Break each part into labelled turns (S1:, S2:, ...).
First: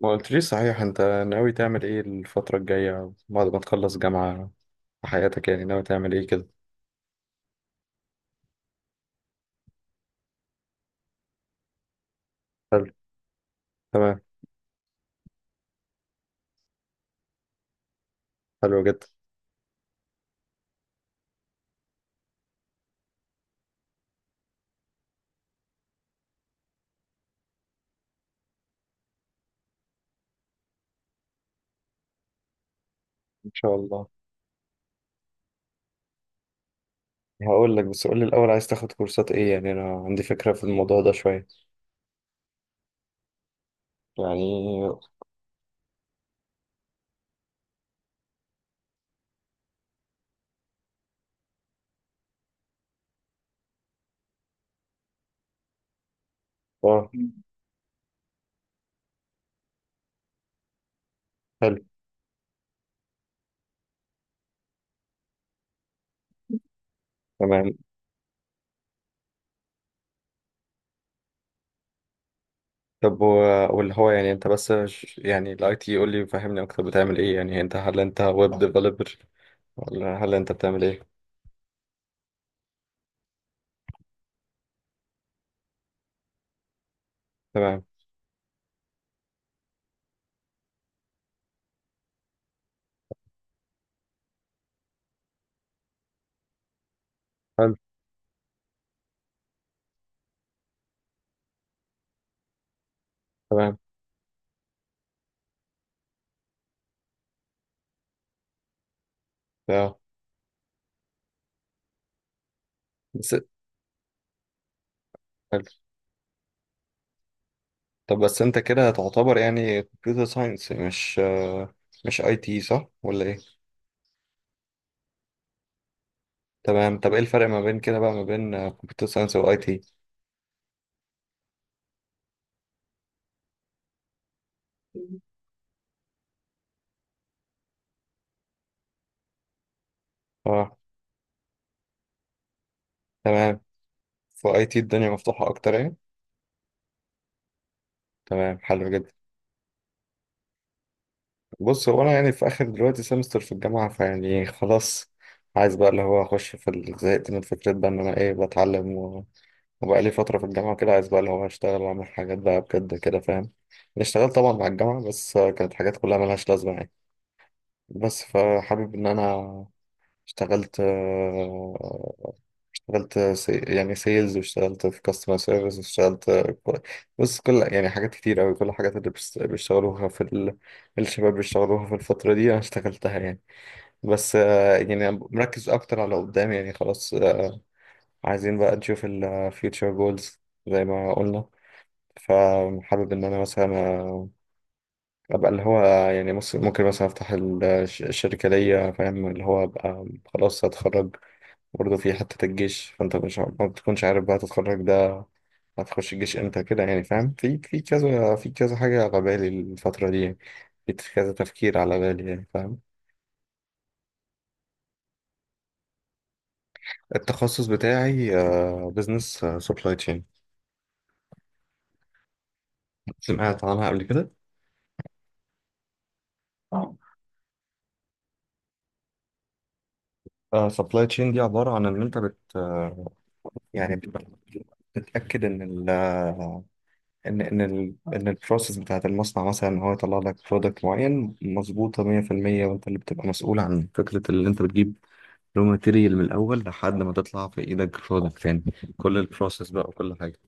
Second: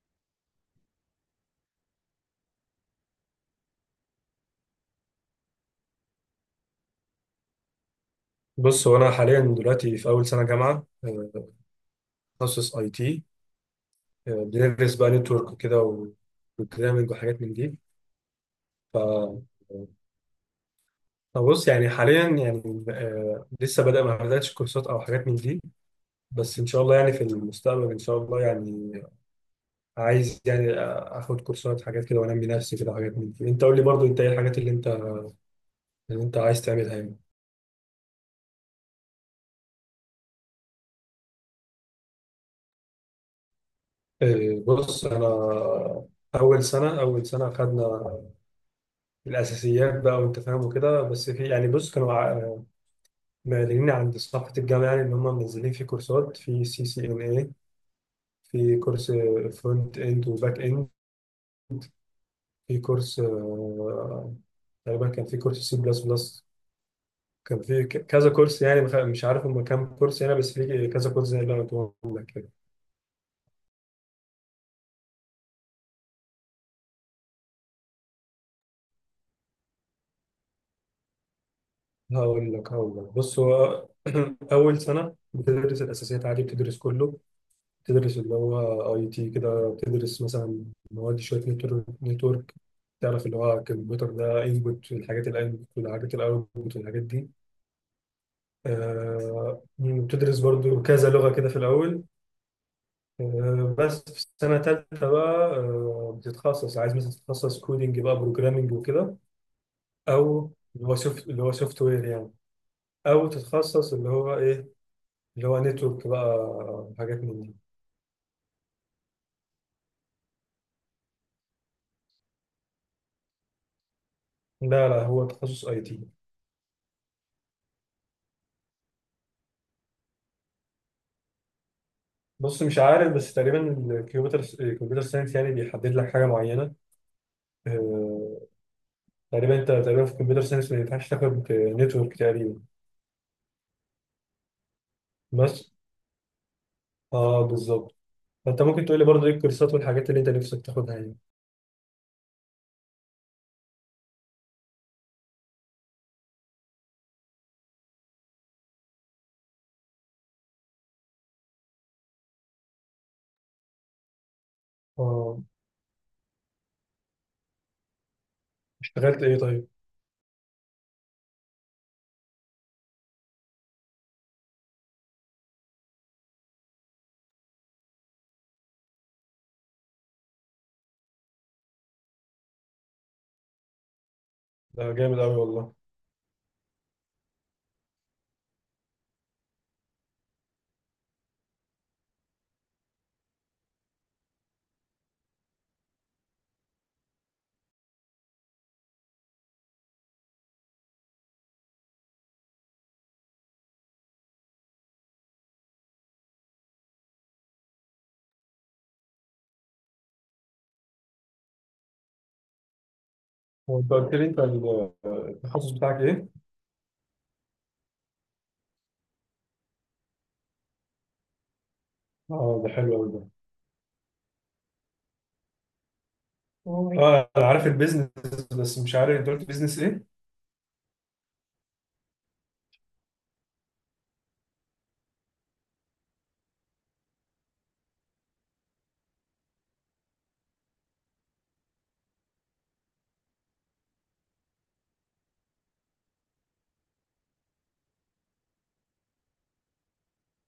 S1: ما قلتليش صحيح، انت ناوي تعمل ايه الفترة الجاية بعد ما تخلص جامعة في حياتك؟ يعني ناوي تعمل ايه كده؟
S2: بص هو انا حاليا دلوقتي في اول سنه جامعه، تخصص
S1: حلو.
S2: IT.
S1: تمام.
S2: بندرس بقى نتورك وكده و- وبروجرامنج وحاجات من دي.
S1: حلو جدا.
S2: ف فبص يعني حاليا يعني، لسه بدأ ما بدأتش كورسات او حاجات من دي. بس ان شاء الله يعني في المستقبل ان شاء الله يعني عايز يعني، اخد كورسات حاجات كده وانمي نفسي كده حاجات من دي.
S1: ان
S2: انت
S1: شاء
S2: قول لي
S1: الله.
S2: برضو انت ايه الحاجات اللي انت عايز تعملها يعني؟
S1: هقول لك، بس قول لي الاول، عايز تاخد كورسات ايه؟ يعني انا عندي فكرة في الموضوع ده شوية يعني.
S2: بص انا اول سنه خدنا الاساسيات بقى وانت فاهم وكده. بس في يعني بص كانوا معلنين عند صفحه الجامعه يعني ان هم منزلين في كورسات، في سي سي
S1: اه.
S2: ان اي في كورس فرونت اند وباك اند،
S1: حلو.
S2: في كورس، تقريبا كان في كورس C++. كان
S1: تمام.
S2: في كذا كورس يعني، مش عارف هم كام كورس يعني. بس في كذا كورس زي اللي انا قلت لك كده.
S1: طب واللي هو يعني انت بس يعني الاي تي، قول لي فهمني اكتر بتعمل ايه يعني. انت هل انت ويب ديفلوبر، ولا هل انت بتعمل ايه؟
S2: هقول لك بص هو اول سنه بتدرس الاساسيات عادي، بتدرس كله.
S1: تمام.
S2: تدرس اللي هو IT كده، بتدرس مثلا مواد شويه نتورك. تعرف اللي هو الكمبيوتر ده انبوت والحاجات الانبوت والحاجات الاوتبوت والحاجات دي.
S1: حلو.
S2: بتدرس برضو كذا لغه كده في الاول.
S1: تمام.
S2: بس في السنه الثالثه بقى، بتتخصص. عايز مثلا تتخصص كودينج بقى، بروجرامنج وكده،
S1: اه
S2: او اللي هو سوفت وير يعني، او
S1: بس
S2: تتخصص اللي هو ايه، اللي هو
S1: حلو.
S2: نتورك بقى، حاجات من دي.
S1: طب بس انت كده هتعتبر يعني كمبيوتر ساينس، مش اي تي، صح ولا ايه؟
S2: لا لا هو تخصص IT.
S1: تمام. طب ايه الفرق ما بين كده بقى، ما بين كمبيوتر ساينس واي تي؟
S2: بص مش عارف بس تقريبا الكمبيوتر ساينس يعني بيحدد لك حاجه معينه. آه، تقريبا انت تقريبا في الكمبيوتر ساينس
S1: اه.
S2: ما ينفعش تاخد نتورك تقريبا.
S1: تمام. في اي تي الدنيا مفتوحة
S2: بس
S1: اكتر يعني.
S2: اه بالظبط.
S1: تمام.
S2: فانت ممكن
S1: حلو
S2: تقول لي
S1: جدا.
S2: برضه ايه الكورسات والحاجات اللي انت نفسك تاخدها يعني؟
S1: بص، هو انا يعني في اخر دلوقتي سمستر في الجامعة، فيعني خلاص عايز بقى اللي هو اخش في زهقت من فكرة بقى ان انا ايه بتعلم، وبقى لي فترة في الجامعة كده. عايز بقى اللي هو اشتغل واعمل حاجات بقى بجد كده، فاهم يعني؟ اشتغلت طبعا مع الجامعة، بس
S2: اه
S1: كانت حاجات كلها ملهاش لازمة يعني. بس فحابب ان
S2: اشتغلت ايه
S1: انا،
S2: طيب؟
S1: اشتغلت اشتغلت يعني سيلز، واشتغلت في كاستمر سيرفيس، واشتغلت كو- بص، كل يعني حاجات كتير قوي، كل الحاجات اللي بيشتغلوها في الشباب بيشتغلوها في الفترة دي انا اشتغلتها يعني. بس
S2: ده
S1: يعني أنا
S2: جامد قوي
S1: مركز
S2: والله.
S1: اكتر على قدام، يعني خلاص عايزين بقى نشوف ال future goals زي ما قلنا. فحابب ان انا مثلا ابقى اللي هو يعني، بص ممكن مثلا افتح الشركه ليا، فاهم؟ اللي هو ابقى خلاص هتخرج، برضه في حته الجيش، فانت مش ما بتكونش عارف بقى تتخرج ده هتخش الجيش امتى كده، يعني فاهم؟ في كذا، في كذا حاجه على بالي الفتره دي يعني. في كذا تفكير على بالي يعني، فاهم؟
S2: هو انت قلت لي انت التخصص بتاعك ايه؟
S1: التخصص بتاعي بزنس سبلاي تشين.
S2: اه ده حلو قوي ده.
S1: سمعت عنها قبل كده؟
S2: اه انا عارف البيزنس، بس مش عارف انت قلت بيزنس ايه؟
S1: سبلاي تشين دي عباره عن ان انت بت يعني بتتاكد ان ان ان ال ان البروسيس بتاعت المصنع مثلا، ان هو يطلع لك برودكت معين مظبوطه 100%. وانت اللي بتبقى مسؤول عن فكره اللي انت بتجيب رو ماتيريال من الاول لحد ما تطلع في ايدك برودكت تاني. كل البروسيس بقى وكل حاجه.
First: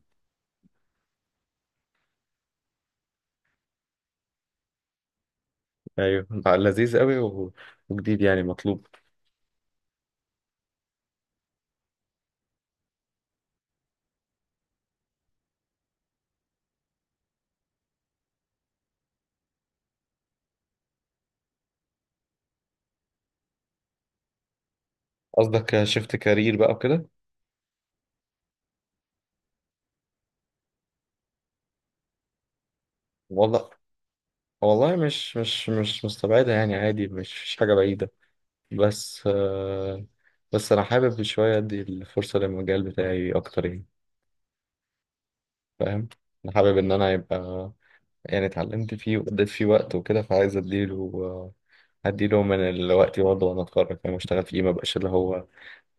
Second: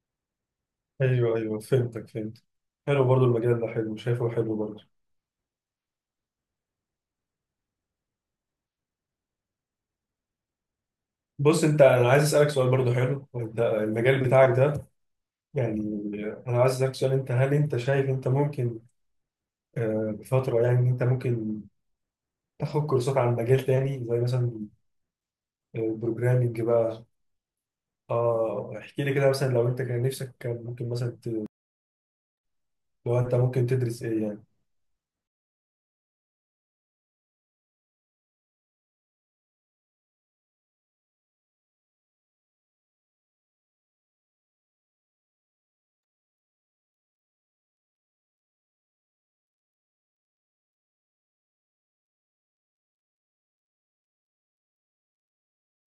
S2: ايوه ايوه فهمتك فهمت. حلو برضه المجال ده، حلو، شايفه حلو برضه.
S1: ايوه بقى، لذيذ قوي، وجديد يعني، مطلوب.
S2: بص انت، انا عايز اسالك سؤال برضو حلو ده المجال بتاعك ده يعني. انا عايز اسالك سؤال، انت هل انت شايف انت ممكن، بفتره يعني، ان انت ممكن تاخد كورسات عن مجال تاني زي مثلا
S1: قصدك شفت كارير
S2: البروجرامنج
S1: بقى
S2: بقى؟
S1: وكده؟
S2: اه احكي لي كده مثلا لو انت كان نفسك كان ممكن مثلا لو انت ممكن
S1: والله،
S2: تدرس ايه؟
S1: والله مش مستبعدة يعني، عادي، مش حاجة بعيدة. بس بس أنا حابب شوية أدي الفرصة للمجال بتاعي أكتر يعني، فاهم؟ انا حابب ان انا يبقى، يعني اتعلمت فيه وقضيت فيه وقت وكده، فعايز اديله، هديله من الوقت برضه، وانا اتخرج فاهم اشتغل فيه، ما بقاش اللي هو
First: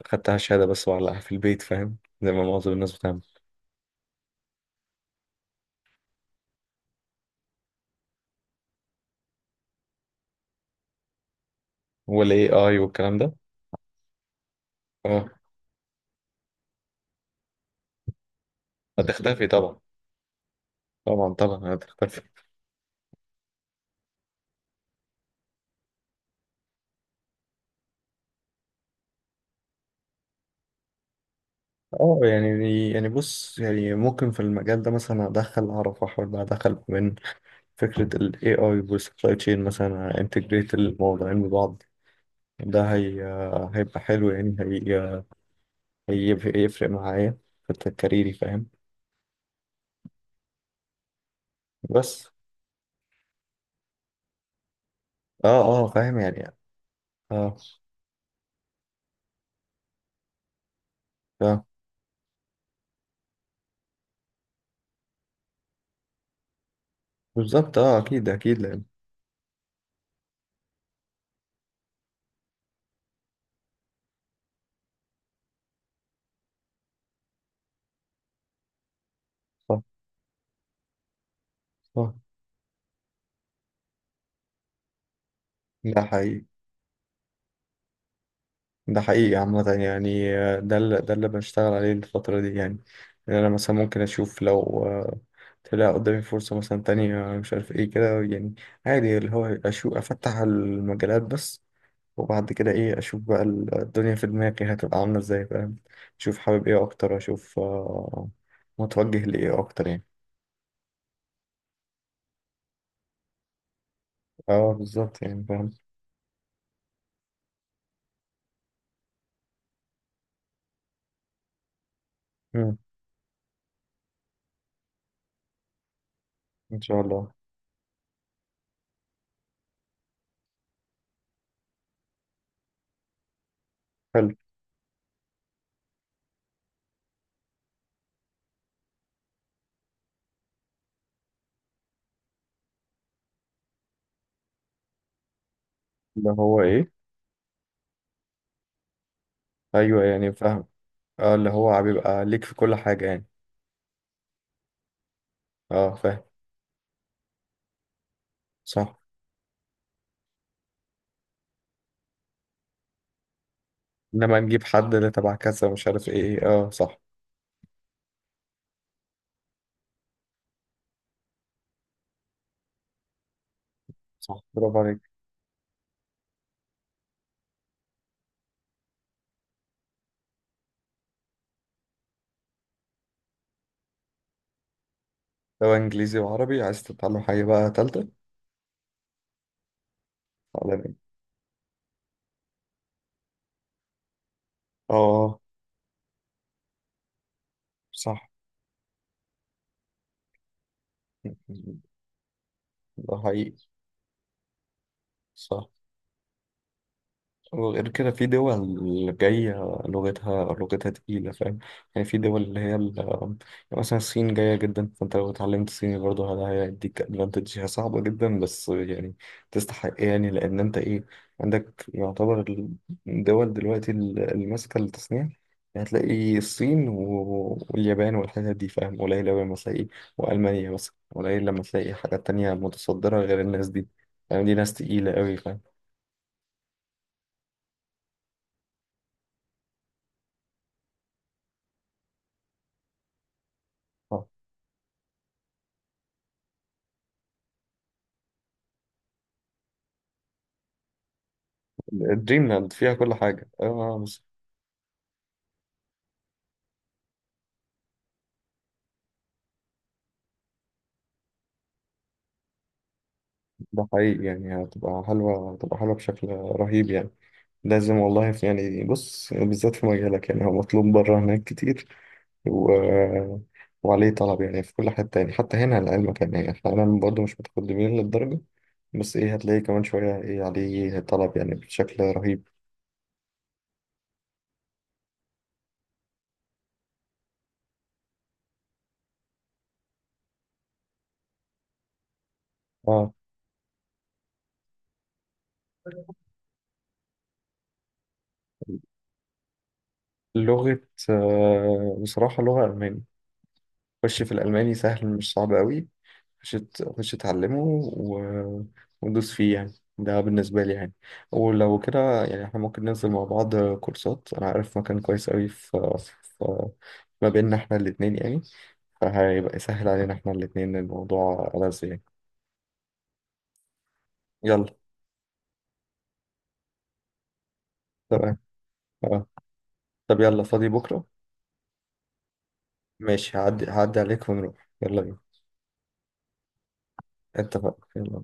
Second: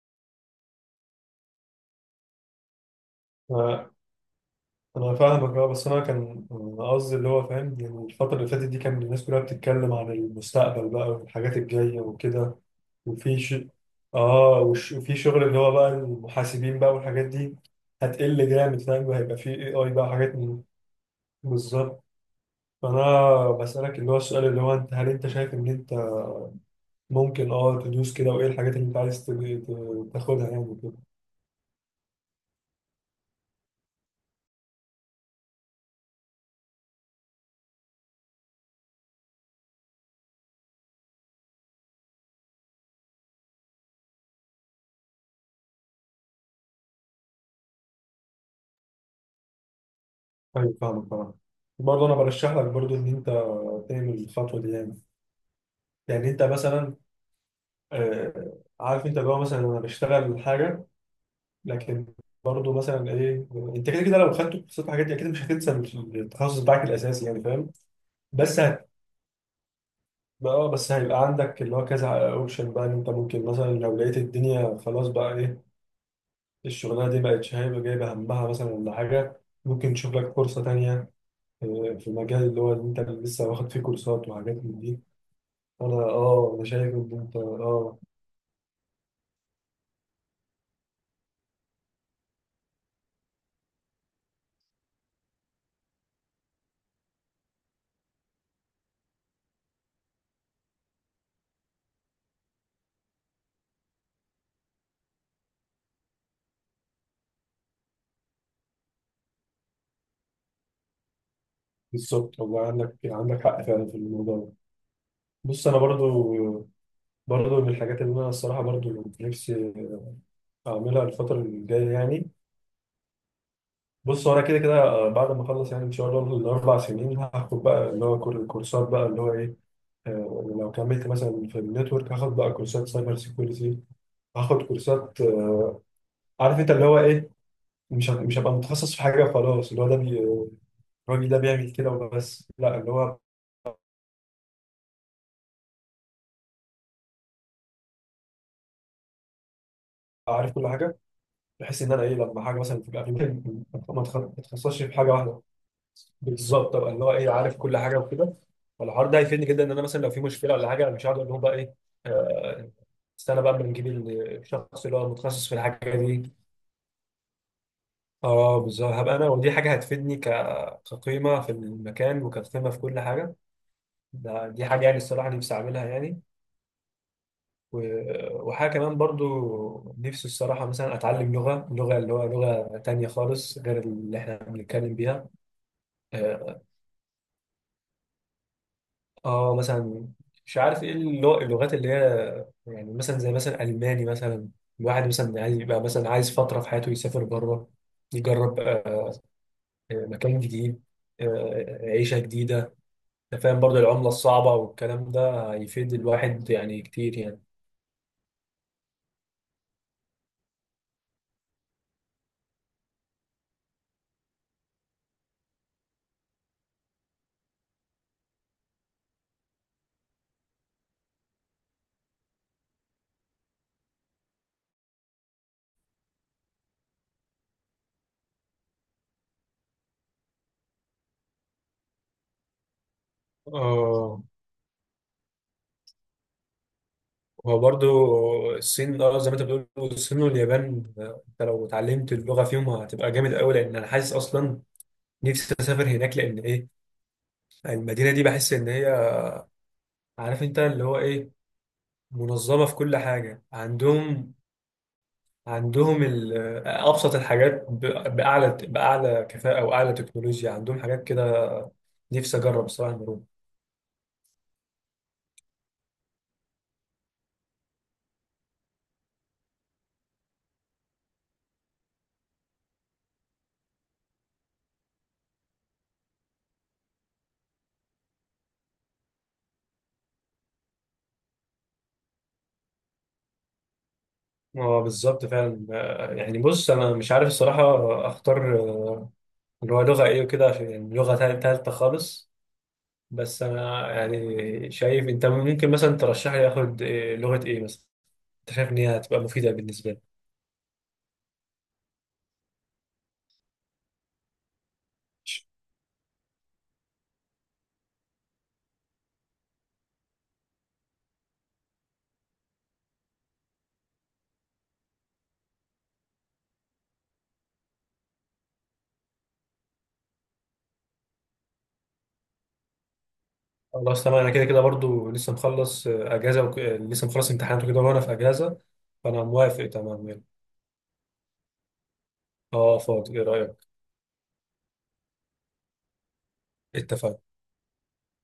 S1: خدتها شهادة بس وعلقها في البيت، فاهم؟ زي ما معظم الناس بتعمل.
S2: يعني انا فاهمك اه، بس انا كان قصدي اللي هو فاهم يعني الفتره اللي فاتت دي كان الناس كلها بتتكلم عن المستقبل بقى والحاجات الجايه
S1: والاي
S2: وكده.
S1: اي والكلام ده.
S2: وفي ش... اه وش... وفي
S1: اه،
S2: شغل اللي هو بقى المحاسبين بقى والحاجات دي هتقل جامد فاهم، وهيبقى
S1: هتختفي
S2: في اي
S1: طبعا.
S2: اي بقى حاجات من...
S1: طبعا طبعا
S2: بالظبط.
S1: هتختفي.
S2: فانا بسالك اللي هو السؤال اللي هو، انت هل انت شايف ان انت ممكن اه تدوس كده؟ وايه الحاجات اللي انت عايز تاخدها يعني وكده؟
S1: اه يعني، يعني بص، يعني ممكن في المجال ده مثلا ادخل، اعرف احاول بقى ادخل من فكرة ال AI وال supply chain، مثلا انتجريت الموضوعين ببعض. ده هي هيبقى حلو يعني، هي هيفرق معايا في كاريري، فاهم؟
S2: ايوه فاهمك طبعا. برضه انا
S1: بس
S2: برشح لك برضه ان انت تعمل الخطوه دي يعني.
S1: اه، اه فاهم
S2: يعني انت
S1: يعني،
S2: مثلا،
S1: اه
S2: عارف انت اللي هو مثلا انا بشتغل حاجه
S1: ف-
S2: لكن برضه مثلا ايه. انت كده كده لو خدت كورسات الحاجات دي اكيد مش هتنسى التخصص بتاعك الاساسي يعني فاهم.
S1: بالظبط، اه اكيد اكيد،
S2: بس
S1: لان
S2: هت... اه بس هيبقى عندك اللي هو كذا اوبشن بقى، ان انت ممكن مثلا لو لقيت الدنيا خلاص بقى ايه الشغلانه دي بقت شايفه جايبه همها مثلا ولا حاجه،
S1: صح
S2: ممكن تشوف لك فرصه تانيه، في
S1: صح.
S2: المجال اللي هو اللي انت لسه واخد فيه كورسات وحاجات من دي. انا
S1: ده حقيقي،
S2: اه انا شايف ان انت اه
S1: ده حقيقي عامة يعني. ده اللي بنشتغل عليه الفترة دي يعني. إن أنا مثلا ممكن أشوف لو طلع قدامي فرصة مثلا تانية مش عارف إيه كده يعني، عادي، اللي هو أشوف أفتح المجالات بس، وبعد كده إيه أشوف بقى الدنيا في دماغي هتبقى عاملة إزاي، فاهم؟ أشوف حابب إيه أكتر، أشوف متوجه لإيه أكتر يعني.
S2: بالظبط. والله عندك حق فعلا في الموضوع ده.
S1: أه بالظبط يعني،
S2: بص
S1: فاهم.
S2: انا برضو من الحاجات اللي انا الصراحه برضو نفسي اعملها الفتره الجايه يعني.
S1: مم،
S2: بص هو انا كده كده، بعد ما اخلص يعني ان شاء الله الاربع
S1: إن شاء
S2: سنين
S1: الله.
S2: هاخد بقى اللي هو كورسات بقى اللي هو ايه. لو كملت مثلا في النتورك هاخد بقى كورسات سايبر سيكيورتي.
S1: حلو.
S2: هاخد كورسات، عارف انت اللي هو ايه. مش هبقى متخصص في حاجه وخلاص اللي هو ده الراجل ده بيعمل كده وبس. لا، اللي هو
S1: اللي هو إيه. أيوه يعني،
S2: أبقى عارف
S1: فاهم.
S2: كل حاجه،
S1: أه، اللي
S2: بحيث
S1: هو
S2: ان انا ايه
S1: بيبقى
S2: لما
S1: ليك في
S2: حاجه
S1: كل
S2: مثلا تبقى
S1: حاجة يعني.
S2: ما اتخصصش في حاجه واحده.
S1: أه فاهم.
S2: بالظبط ابقى اللي هو ايه عارف كل حاجه وكده.
S1: صح.
S2: فالحوار ده هيفيدني جدا ان انا مثلا لو في مشكله ولا حاجه انا مش هقعد اقول لهم بقى ايه، آه، استنى بقى اما نجيب
S1: انما نجيب
S2: الشخص
S1: حد
S2: اللي هو
S1: اللي تبع
S2: متخصص في
S1: كذا، مش
S2: الحاجه
S1: عارف
S2: دي.
S1: ايه، اه صح.
S2: اه بالظبط. هبقى انا ودي حاجه هتفيدني كقيمه في المكان وكقيمه في كل حاجه.
S1: صح،
S2: دي
S1: برافو
S2: حاجه يعني
S1: عليك.
S2: الصراحه نفسي اعملها يعني. و- وحاجه كمان برضو نفسي الصراحه مثلا اتعلم لغه تانية خالص غير اللي احنا بنتكلم بيها.
S1: سواء انجليزي
S2: آه،
S1: وعربي، عايز تتعلم حاجة بقى تالتة؟
S2: اه مثلا مش
S1: تعلم
S2: عارف ايه
S1: ايه؟
S2: اللغات اللي هي يعني مثلا زي مثلا الماني مثلا. الواحد
S1: اه.
S2: مثلا عايز يبقى مثلا عايز فتره في حياته يسافر بره،
S1: صح.
S2: يجرب، مكان جديد، عيشه جديده.
S1: ده
S2: أنت فاهم
S1: حقيقي.
S2: برضه العمله الصعبه والكلام ده
S1: صح.
S2: هيفيد الواحد يعني كتير يعني.
S1: وغير كده في دول جاية لغتها، لغتها تقيلة، فاهم؟ يعني في دول اللي هي يعني مثلا الصين جاية جدا، فانت لو اتعلمت صيني برضه هذا هيديك ادفانتج. هي صعبة جدا، بس يعني تستحق يعني، لأن انت ايه عندك يعتبر الدول دلوقتي اللي ماسكة التصنيع يعني. هتلاقي الصين واليابان والحتت دي، فاهم؟ قليل أوي لما تلاقي، وألمانيا مثلا، قليل لما تلاقي حاجات تانية متصدرة غير الناس دي.
S2: اه
S1: يعني دي ناس تقيلة أوي، فاهم؟
S2: هو برضه الصين، اه زي ما انت بتقول الصين واليابان، انت لو اتعلمت اللغه فيهم هتبقى جامد قوي، لان انا حاسس
S1: آه.
S2: اصلا نفسي اسافر هناك. لان ايه؟ المدينه دي بحس ان هي، عارف انت اللي هو ايه،
S1: دريم
S2: منظمة
S1: لاند،
S2: في
S1: فيها
S2: كل
S1: كل
S2: حاجة
S1: حاجة. اه بس.
S2: عندهم. عندهم أبسط الحاجات بأعلى كفاءة وأعلى تكنولوجيا، عندهم حاجات كده. نفسي أجرب الصراحة المرور.
S1: ده حقيقي يعني، هتبقى حلوة، هتبقى حلوة بشكل رهيب يعني. لازم والله. في يعني، بص بالذات في مجالك يعني، هو مطلوب بره هناك كتير، و... وعليه طلب يعني في كل حتة يعني. حتى هنا، لعلمك يعني، يعني احنا هنا برضه مش متقدمين للدرجة، بس ايه، هتلاقي كمان شوية ايه عليه طلب يعني بشكل رهيب.
S2: اه بالظبط فعلا. يعني بص أنا مش عارف الصراحة أختار، اللي هو لغة إيه وكده، عشان يعني لغة تالتة خالص.
S1: اه.
S2: بس أنا يعني شايف أنت ممكن مثلا ترشح لي آخد، لغة إيه مثلا أنت شايف إن هي هتبقى مفيدة بالنسبة لي؟
S1: لغة بصراحة لغة ألماني. خش في الألماني، سهل مش صعب قوي. خش، خش اتعلمه. و... وندوس فيه يعني. ده بالنسبة لي يعني. ولو كده يعني احنا ممكن ننزل مع بعض كورسات، أنا عارف مكان كويس أوي في... ما بيننا احنا الاتنين يعني، فهيبقى يسهل علينا احنا الاتنين، الموضوع لذيذ يعني.
S2: خلاص تمام. انا كده كده
S1: يلا.
S2: برضو لسه مخلص، اجازه وك... آه، لسه مخلص امتحانات وكده وانا في
S1: تمام.
S2: اجازه. فانا
S1: اه.
S2: موافق تمام
S1: طب
S2: يلا.
S1: يلا، فاضي بكرة؟
S2: اه فاضي ايه
S1: ماشي، هعدي
S2: رايك؟
S1: هعدي عليك، ونروح يلا بينا.
S2: اتفقنا.
S1: اتفقنا. يلا.